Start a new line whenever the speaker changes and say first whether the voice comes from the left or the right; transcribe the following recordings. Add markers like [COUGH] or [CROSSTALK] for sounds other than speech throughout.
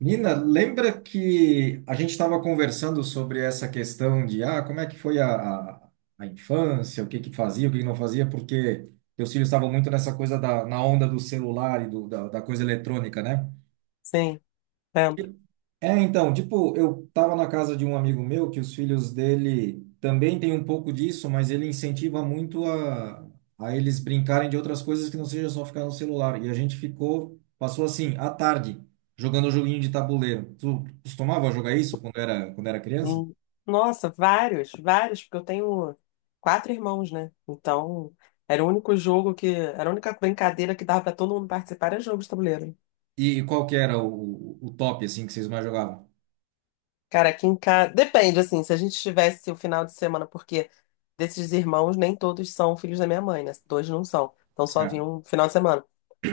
right: Nina, lembra que a gente estava conversando sobre essa questão de como é que foi a infância, o que que fazia, o que que não fazia, porque teus filhos estavam muito nessa coisa na onda do celular e da coisa eletrônica, né?
left: Sim, lembro.
right: É, então, tipo, eu tava na casa de um amigo meu que os filhos dele também tem um pouco disso, mas ele incentiva muito a eles brincarem de outras coisas que não seja só ficar no celular. E a gente passou assim a tarde, jogando joguinho de tabuleiro. Tu costumava jogar isso quando era criança?
left: Hum. Nossa, vários, vários, porque eu tenho quatro irmãos, né? Então, era o único jogo que, era a única brincadeira que dava pra todo mundo participar, era jogo de tabuleiro.
right: E qual que era o top, assim, que vocês mais jogavam?
left: Cara, aqui em casa, depende, assim, se a gente tivesse o final de semana, porque desses irmãos nem todos são filhos da minha mãe, né? Dois não são, então só
right: Certo.
left: vinha um final de semana.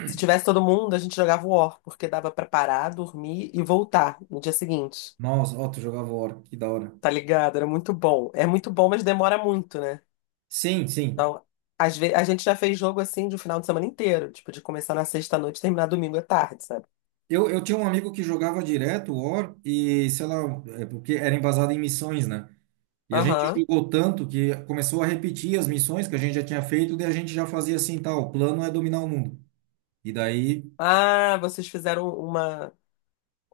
left: Se tivesse todo mundo, a gente jogava War, porque dava pra parar, dormir e voltar no dia seguinte.
right: Nossa, ó, tu jogava War, que da hora.
left: Tá ligado? Era muito bom. É muito bom, mas demora muito, né?
right: Sim, sim.
left: Então, às vezes, a gente já fez jogo assim de um final de semana inteiro, tipo, de começar na sexta-noite e terminar domingo à tarde, sabe?
right: Eu tinha um amigo que jogava direto o War e, sei lá, é porque era embasado em missões, né? E a gente
left: Aham.
right: jogou tanto que começou a repetir as missões que a gente já tinha feito, daí a gente já fazia assim, tá, o plano é dominar o mundo. E daí,
left: Ah, vocês fizeram uma,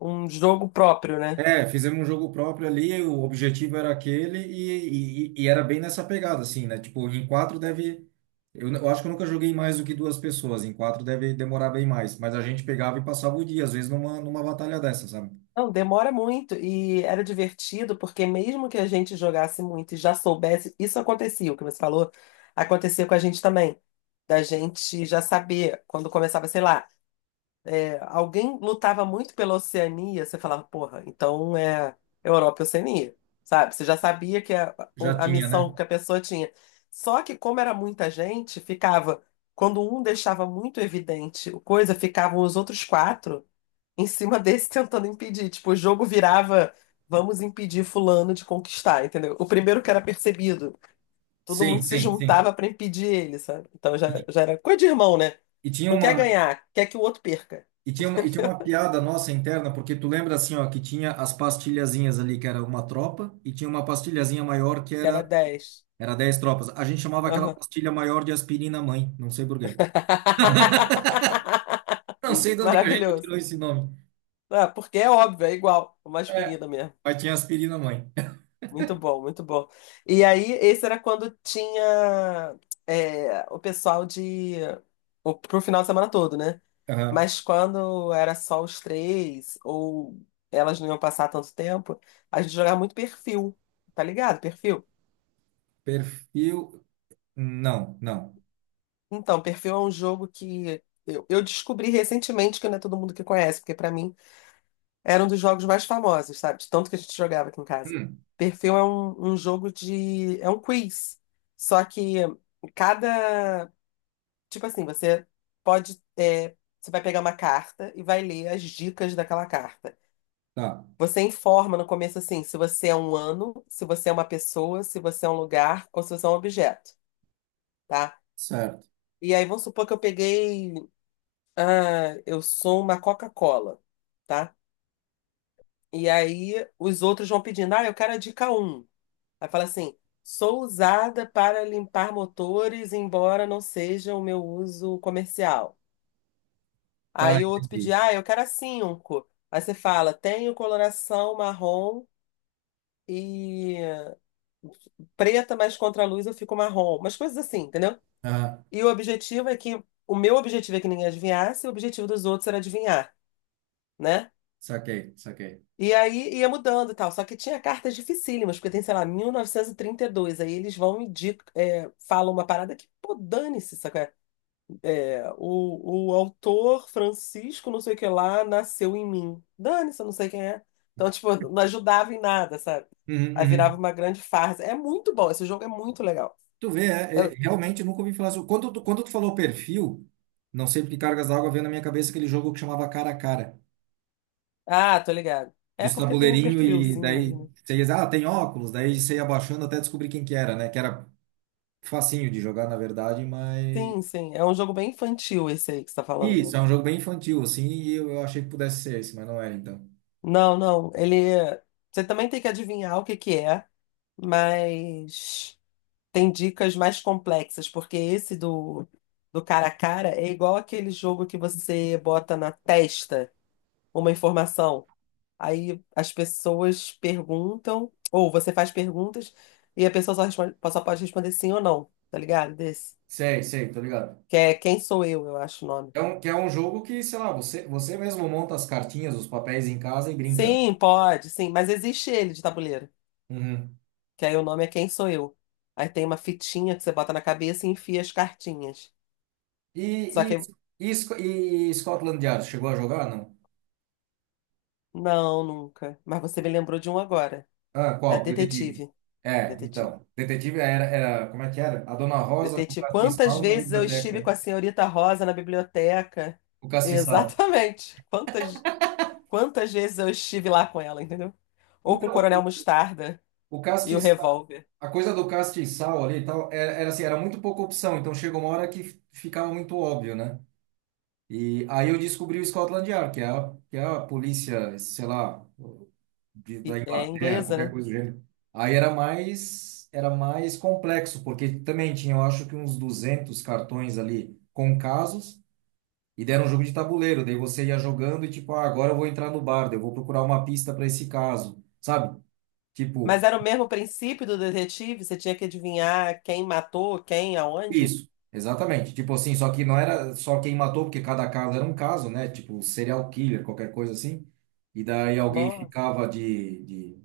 left: um jogo próprio, né?
right: fizemos um jogo próprio ali, o objetivo era aquele e era bem nessa pegada, assim, né? Tipo, em quatro deve... Eu acho que eu nunca joguei mais do que duas pessoas, em quatro deve demorar bem mais. Mas a gente pegava e passava o dia, às vezes numa batalha dessa, sabe?
left: Não, demora muito e era divertido porque mesmo que a gente jogasse muito e já soubesse, isso acontecia, o que você falou, acontecia com a gente também, da gente já saber quando começava, sei lá, alguém lutava muito pela Oceania, você falava, porra, então é Europa e Oceania, sabe? Você já sabia que a,
right: Já
left: a
right: tinha, né?
left: missão que a pessoa tinha. Só que, como era muita gente, ficava. Quando um deixava muito evidente o coisa, ficavam os outros quatro em cima [LAUGHS] desse tentando impedir. Tipo, o jogo virava, vamos impedir fulano de conquistar, entendeu? O primeiro que era percebido, todo
right: Sim,
left: mundo se
right: sim, sim.
left: juntava para impedir ele, sabe? Então já, já era coisa de irmão, né?
right: E tinha
left: Não quer
right: uma,
left: ganhar, quer que o outro perca.
right: e tinha uma, e tinha uma piada nossa interna, porque tu lembra assim, ó, que tinha as pastilhazinhas ali, que era uma tropa, e tinha uma pastilhazinha maior que
left: Que era
right: era,
left: dez.
right: era 10 tropas. A gente chamava aquela
left: Aham.
right: pastilha maior de aspirina mãe, não sei por quê. Não sei
left: [LAUGHS]
right: de onde que a gente
left: Maravilhoso.
right: tirou esse nome.
left: Ah, porque é óbvio, é igual, é uma
right: É,
left: aspirina mesmo.
right: mas tinha aspirina mãe. [LAUGHS]
left: Muito bom, muito bom. E aí, esse era quando tinha é, o pessoal de. O, pro final de semana todo, né?
right: Aham.
left: Mas quando era só os três, ou elas não iam passar tanto tempo, a gente jogava muito perfil, tá ligado? Perfil.
right: Perfil. Não, não.
left: Então, perfil é um jogo que eu descobri recentemente que não é todo mundo que conhece, porque pra mim era um dos jogos mais famosos, sabe? De tanto que a gente jogava aqui em casa.
right: Hum,
left: Perfil é um jogo de. É um quiz. Só que cada. Tipo assim, você pode. É, você vai pegar uma carta e vai ler as dicas daquela carta.
right: tá,
left: Você informa no começo assim, se você é um ano, se você é uma pessoa, se você é um lugar ou se você é um objeto, tá?
right: certo.
left: E aí vamos supor que eu peguei. Ah, eu sou uma Coca-Cola, tá? E aí os outros vão pedindo, ah, eu quero a dica um. Aí fala assim: sou usada para limpar motores, embora não seja o meu uso comercial.
right: Tá,
left: Aí o outro
right: entendi.
left: pedia: ah, eu quero a cinco. Aí você fala: tenho coloração marrom e preta, mas contra a luz eu fico marrom. Umas coisas assim, entendeu?
right: Aham,
left: E o objetivo é que. O meu objetivo é que ninguém adivinhasse, e o objetivo dos outros era adivinhar, né?
right: saquei, saquei.
left: E aí ia mudando e tal. Só que tinha cartas dificílimas, porque tem, sei lá, mil novecentos e trinta e dois. Aí eles vão e é, falam uma parada que, pô, dane-se, saca? É, o autor Francisco, não sei o que lá, nasceu em mim. Dane-se, eu não sei quem é. Então, tipo, não ajudava em nada, sabe?
right: Uhum,
left: Aí virava
right: uhum.
left: uma grande farsa. É muito bom, esse jogo é muito legal.
right: Tu vê,
left: Eu-
right: realmente nunca ouvi falar sobre. Quando tu falou perfil, não sei porque cargas d'água veio na minha cabeça aquele jogo que chamava Cara a Cara,
left: Ah, tô ligado. É
right: dos
left: porque tem um
right: tabuleirinho e
left: perfilzinho ali,
right: daí
left: né?
right: você ia, ah, tem óculos, daí você ia abaixando até descobrir quem que era, né? Que era facinho de jogar, na verdade, mas.
left: Sim, sim. É um jogo bem infantil esse aí que você tá falando, né?
right: Isso, é um jogo bem infantil, assim, e eu achei que pudesse ser esse, mas não era, então.
left: Não, não. Ele. Você também tem que adivinhar o que que é, mas tem dicas mais complexas, porque esse do cara a cara é igual aquele jogo que você bota na testa uma informação. Aí as pessoas perguntam, ou você faz perguntas, e a pessoa só pode responder sim ou não, tá ligado? Desse.
right: Sei, sei, tô ligado.
left: Que é Quem Sou eu acho o nome.
right: Que é um jogo que, sei lá, você mesmo monta as cartinhas, os papéis em casa e brinca, né?
left: Sim, pode, sim, mas existe ele de tabuleiro.
right: Uhum.
left: Que aí o nome é Quem Sou Eu. Aí tem uma fitinha que você bota na cabeça e enfia as cartinhas. Só
right: E, e,
left: que,
right: e Scotland Yard, chegou a jogar, não?
left: não, nunca. Mas você me lembrou de um agora.
right: Ah,
left: É
right: qual? Detetive.
left: Detetive.
right: É,
left: Detetive.
right: então. Detetive como é que era? A Dona Rosa com o
left: Detetive. Quantas
right: castiçal na
left: vezes eu
right: biblioteca,
left: estive com
right: né?
left: a senhorita Rosa na biblioteca?
right: O castiçal.
left: Exatamente. Quantas, quantas vezes eu estive lá com ela, entendeu? Ou com o
right: Então, o
left: Coronel Mostarda
right: o
left: e o
right: castiçal,
left: revólver.
right: a coisa do castiçal ali e tal, era assim, era muito pouca opção. Então, chegou uma hora que ficava muito óbvio, né? E aí eu descobri o Scotland Yard, que é a polícia, sei lá, da
left: É
right: Inglaterra,
left: inglesa,
right: qualquer
left: né?
right: coisa do gênero. Aí era mais complexo, porque também tinha, eu acho que uns 200 cartões ali com casos, e deram um jogo de tabuleiro, daí você ia jogando e tipo, ah, agora eu vou entrar no bar, daí eu vou procurar uma pista para esse caso, sabe? Tipo,
left: Mas era o mesmo princípio do detetive, você tinha que adivinhar quem matou, quem, aonde.
right: isso, exatamente. Tipo assim, só que não era só quem matou, porque cada caso era um caso, né? Tipo, serial killer, qualquer coisa assim. E daí alguém
left: Nossa.
right: ficava de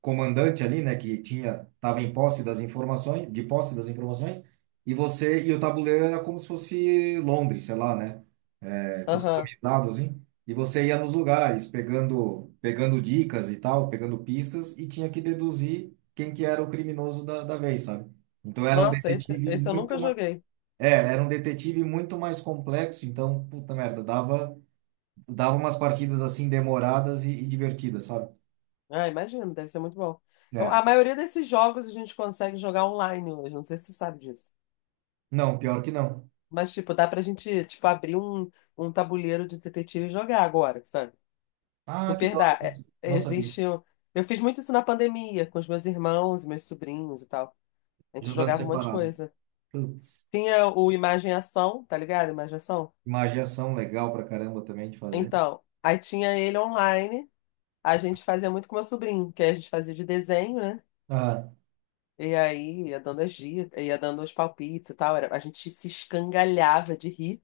right: comandante ali, né? Que tinha, tava em posse das informações, de posse das informações, e o tabuleiro era como se fosse Londres, sei lá, né?
left: Aham.
right: Customizado, assim, e você ia nos lugares pegando, dicas e tal, pegando pistas, e tinha que deduzir quem que era o criminoso da vez, sabe? Então era um
left: Nossa, esse,
right: detetive
left: esse eu nunca
right: muito mais,
left: joguei.
right: era um detetive muito mais complexo, então, puta merda, dava umas partidas assim demoradas e divertidas, sabe?
left: Ah, imagino, deve ser muito bom. Eu-
right: É.
left: a maioria desses jogos a gente consegue jogar online hoje, não sei se você sabe disso.
right: Não, pior que não.
left: Mas, tipo, dá pra gente, tipo, abrir um tabuleiro de detetive e jogar agora, sabe?
right: Ah, que
left: Super
right: da hora,
left: dá. É,
right: não sabia.
left: existe. Um. Eu fiz muito isso na pandemia, com os meus irmãos, meus sobrinhos e tal. A gente
right: Jogando
left: jogava um monte de
right: separado.
left: coisa.
right: Putz,
left: Tinha o Imagem e Ação, tá ligado? Imagem e Ação.
right: magia ação legal pra caramba também de fazer.
left: Então, aí tinha ele online. A gente fazia muito com meu sobrinho, que aí a gente fazia de desenho, né?
right: Ah,
left: E aí ia dando as dicas, ia dando os palpites e tal. Era, a gente se escangalhava de rir.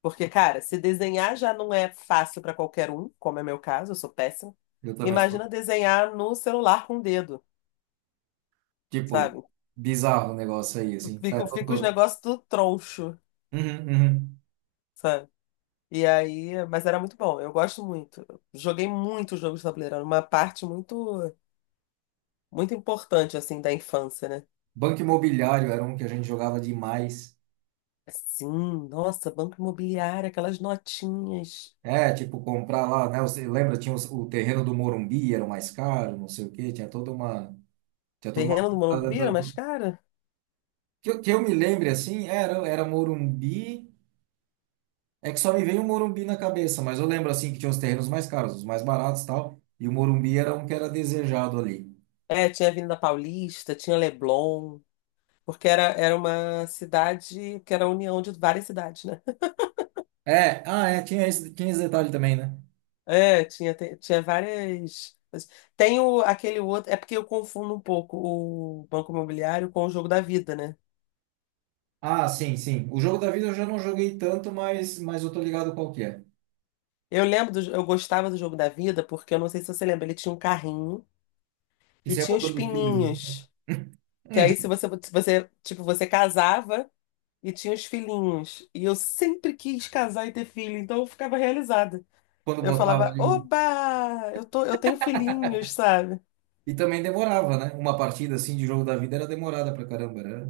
left: Porque, cara, se desenhar já não é fácil pra qualquer um, como é meu caso, eu sou péssima.
right: eu também
left: Imagina
right: sou.
left: desenhar no celular com o dedo,
right: Tipo,
left: sabe?
right: bizarro o negócio aí, assim,
left: Fica,
right: sabe? Todo,
left: fica os
right: todo.
left: negócios tudo troncho,
right: Uhum, uhum.
left: sabe? E aí, mas era muito bom, eu gosto muito. Joguei muito jogos de tabuleiro, era uma parte muito, muito importante, assim, da infância, né?
right: Banco Imobiliário era um que a gente jogava demais.
left: Sim, nossa, Banco Imobiliário, aquelas notinhas.
right: É, tipo, comprar lá, né? Você lembra, tinha o terreno do Morumbi, era o mais caro, não sei o quê, tinha toda uma. Tinha toda uma
left: Terreno do
right: coisa. Da- da-
left: Morumbi
right: da-
left: era mais
right: do-
left: cara?
right: Que eu me lembre, assim, era Morumbi. É que só me veio o Morumbi na cabeça, mas eu lembro, assim, que tinha os terrenos mais caros, os mais baratos e tal. E o Morumbi era um que era desejado ali.
left: É, tinha Avenida Paulista, tinha Leblon, porque era, era uma cidade que era a união de várias cidades, né? [LAUGHS]
right: É, tinha esse detalhe também, né?
left: É, tinha, tinha várias. Tem o, aquele outro. É porque eu confundo um pouco o Banco Imobiliário com o Jogo da Vida, né?
right: Ah, sim, sim. O Jogo da Vida eu já não joguei tanto, mas eu tô ligado qual que é.
left: Eu lembro, do, eu gostava do Jogo da Vida porque eu não sei se você lembra, ele tinha um carrinho e
right: Isso é
left: tinha os
right: botando os filhos em cima.
left: pininhos.
right: [LAUGHS]
left: Que aí se
right: Uhum.
left: você, se você, tipo, você casava e tinha os filhinhos. E eu sempre quis casar e ter filho, então eu ficava realizada.
right: Quando
left: Eu
right: botava
left: falava,
right: ali o...
left: oba, eu tenho filhinhos, sabe?
right: E também demorava, né? Uma partida assim de Jogo da Vida era demorada pra caramba. Era,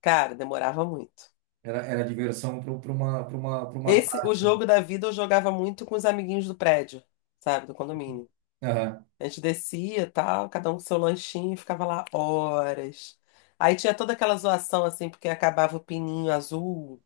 left: Cara, demorava muito.
right: era, era diversão pra uma, pra uma, pra uma...
left: Esse, o jogo da vida eu jogava muito com os amiguinhos do prédio, sabe, do condomínio.
right: Aham.
left: A gente descia, e tal, cada um com seu lanchinho, e ficava lá horas. Aí tinha toda aquela zoação assim, porque acabava o pininho azul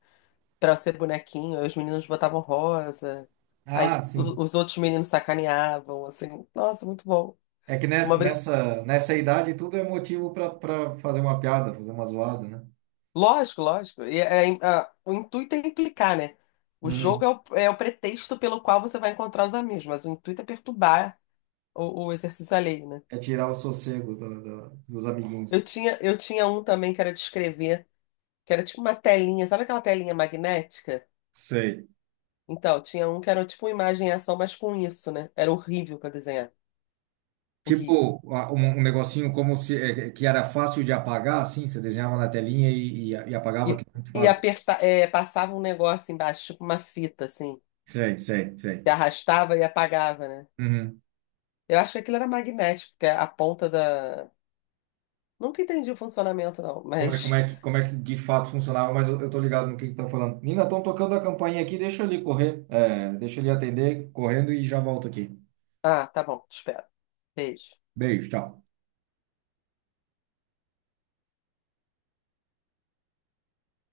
left: pra ser bonequinho, aí os meninos botavam rosa. Aí
right: Ah, sim.
left: os outros meninos sacaneavam, assim, nossa, muito bom.
right: É que
left: Uma
right: nessa idade tudo é motivo pra fazer uma piada, fazer uma zoada, né?
left: lógico, lógico. E é, o intuito é implicar, né? O jogo
right: Uhum.
left: é o, é o pretexto pelo qual você vai encontrar os amigos, mas o intuito é perturbar o exercício alheio, né?
right: É tirar o sossego dos amiguinhos.
left: Eu tinha um também que era de escrever, que era tipo uma telinha, sabe aquela telinha magnética?
right: Sei.
left: Então, tinha um que era tipo uma imagem e ação, mas com isso, né? Era horrível pra desenhar. Horrível.
right: Tipo, um negocinho como se que era fácil de apagar, assim, você desenhava na telinha e apagava,
left: E,
right: que é muito
left: e
right: fácil.
left: aperta, é, passava um negócio embaixo, tipo uma fita, assim,
right: Sei, sei,
left: que
right: sei.
left: arrastava e apagava, né?
right: Uhum.
left: Eu acho que aquilo era magnético, porque a ponta da. Nunca entendi o funcionamento, não,
right: Como é, como
left: mas.
right: é que, como é que de fato funcionava, mas eu tô ligado no que tá falando. Nina, estão tocando a campainha aqui, deixa eu ali correr. Deixa eu ali atender, correndo e já volto aqui.
left: Ah, tá bom, te espero. Beijo.
right: Beijo, tchau.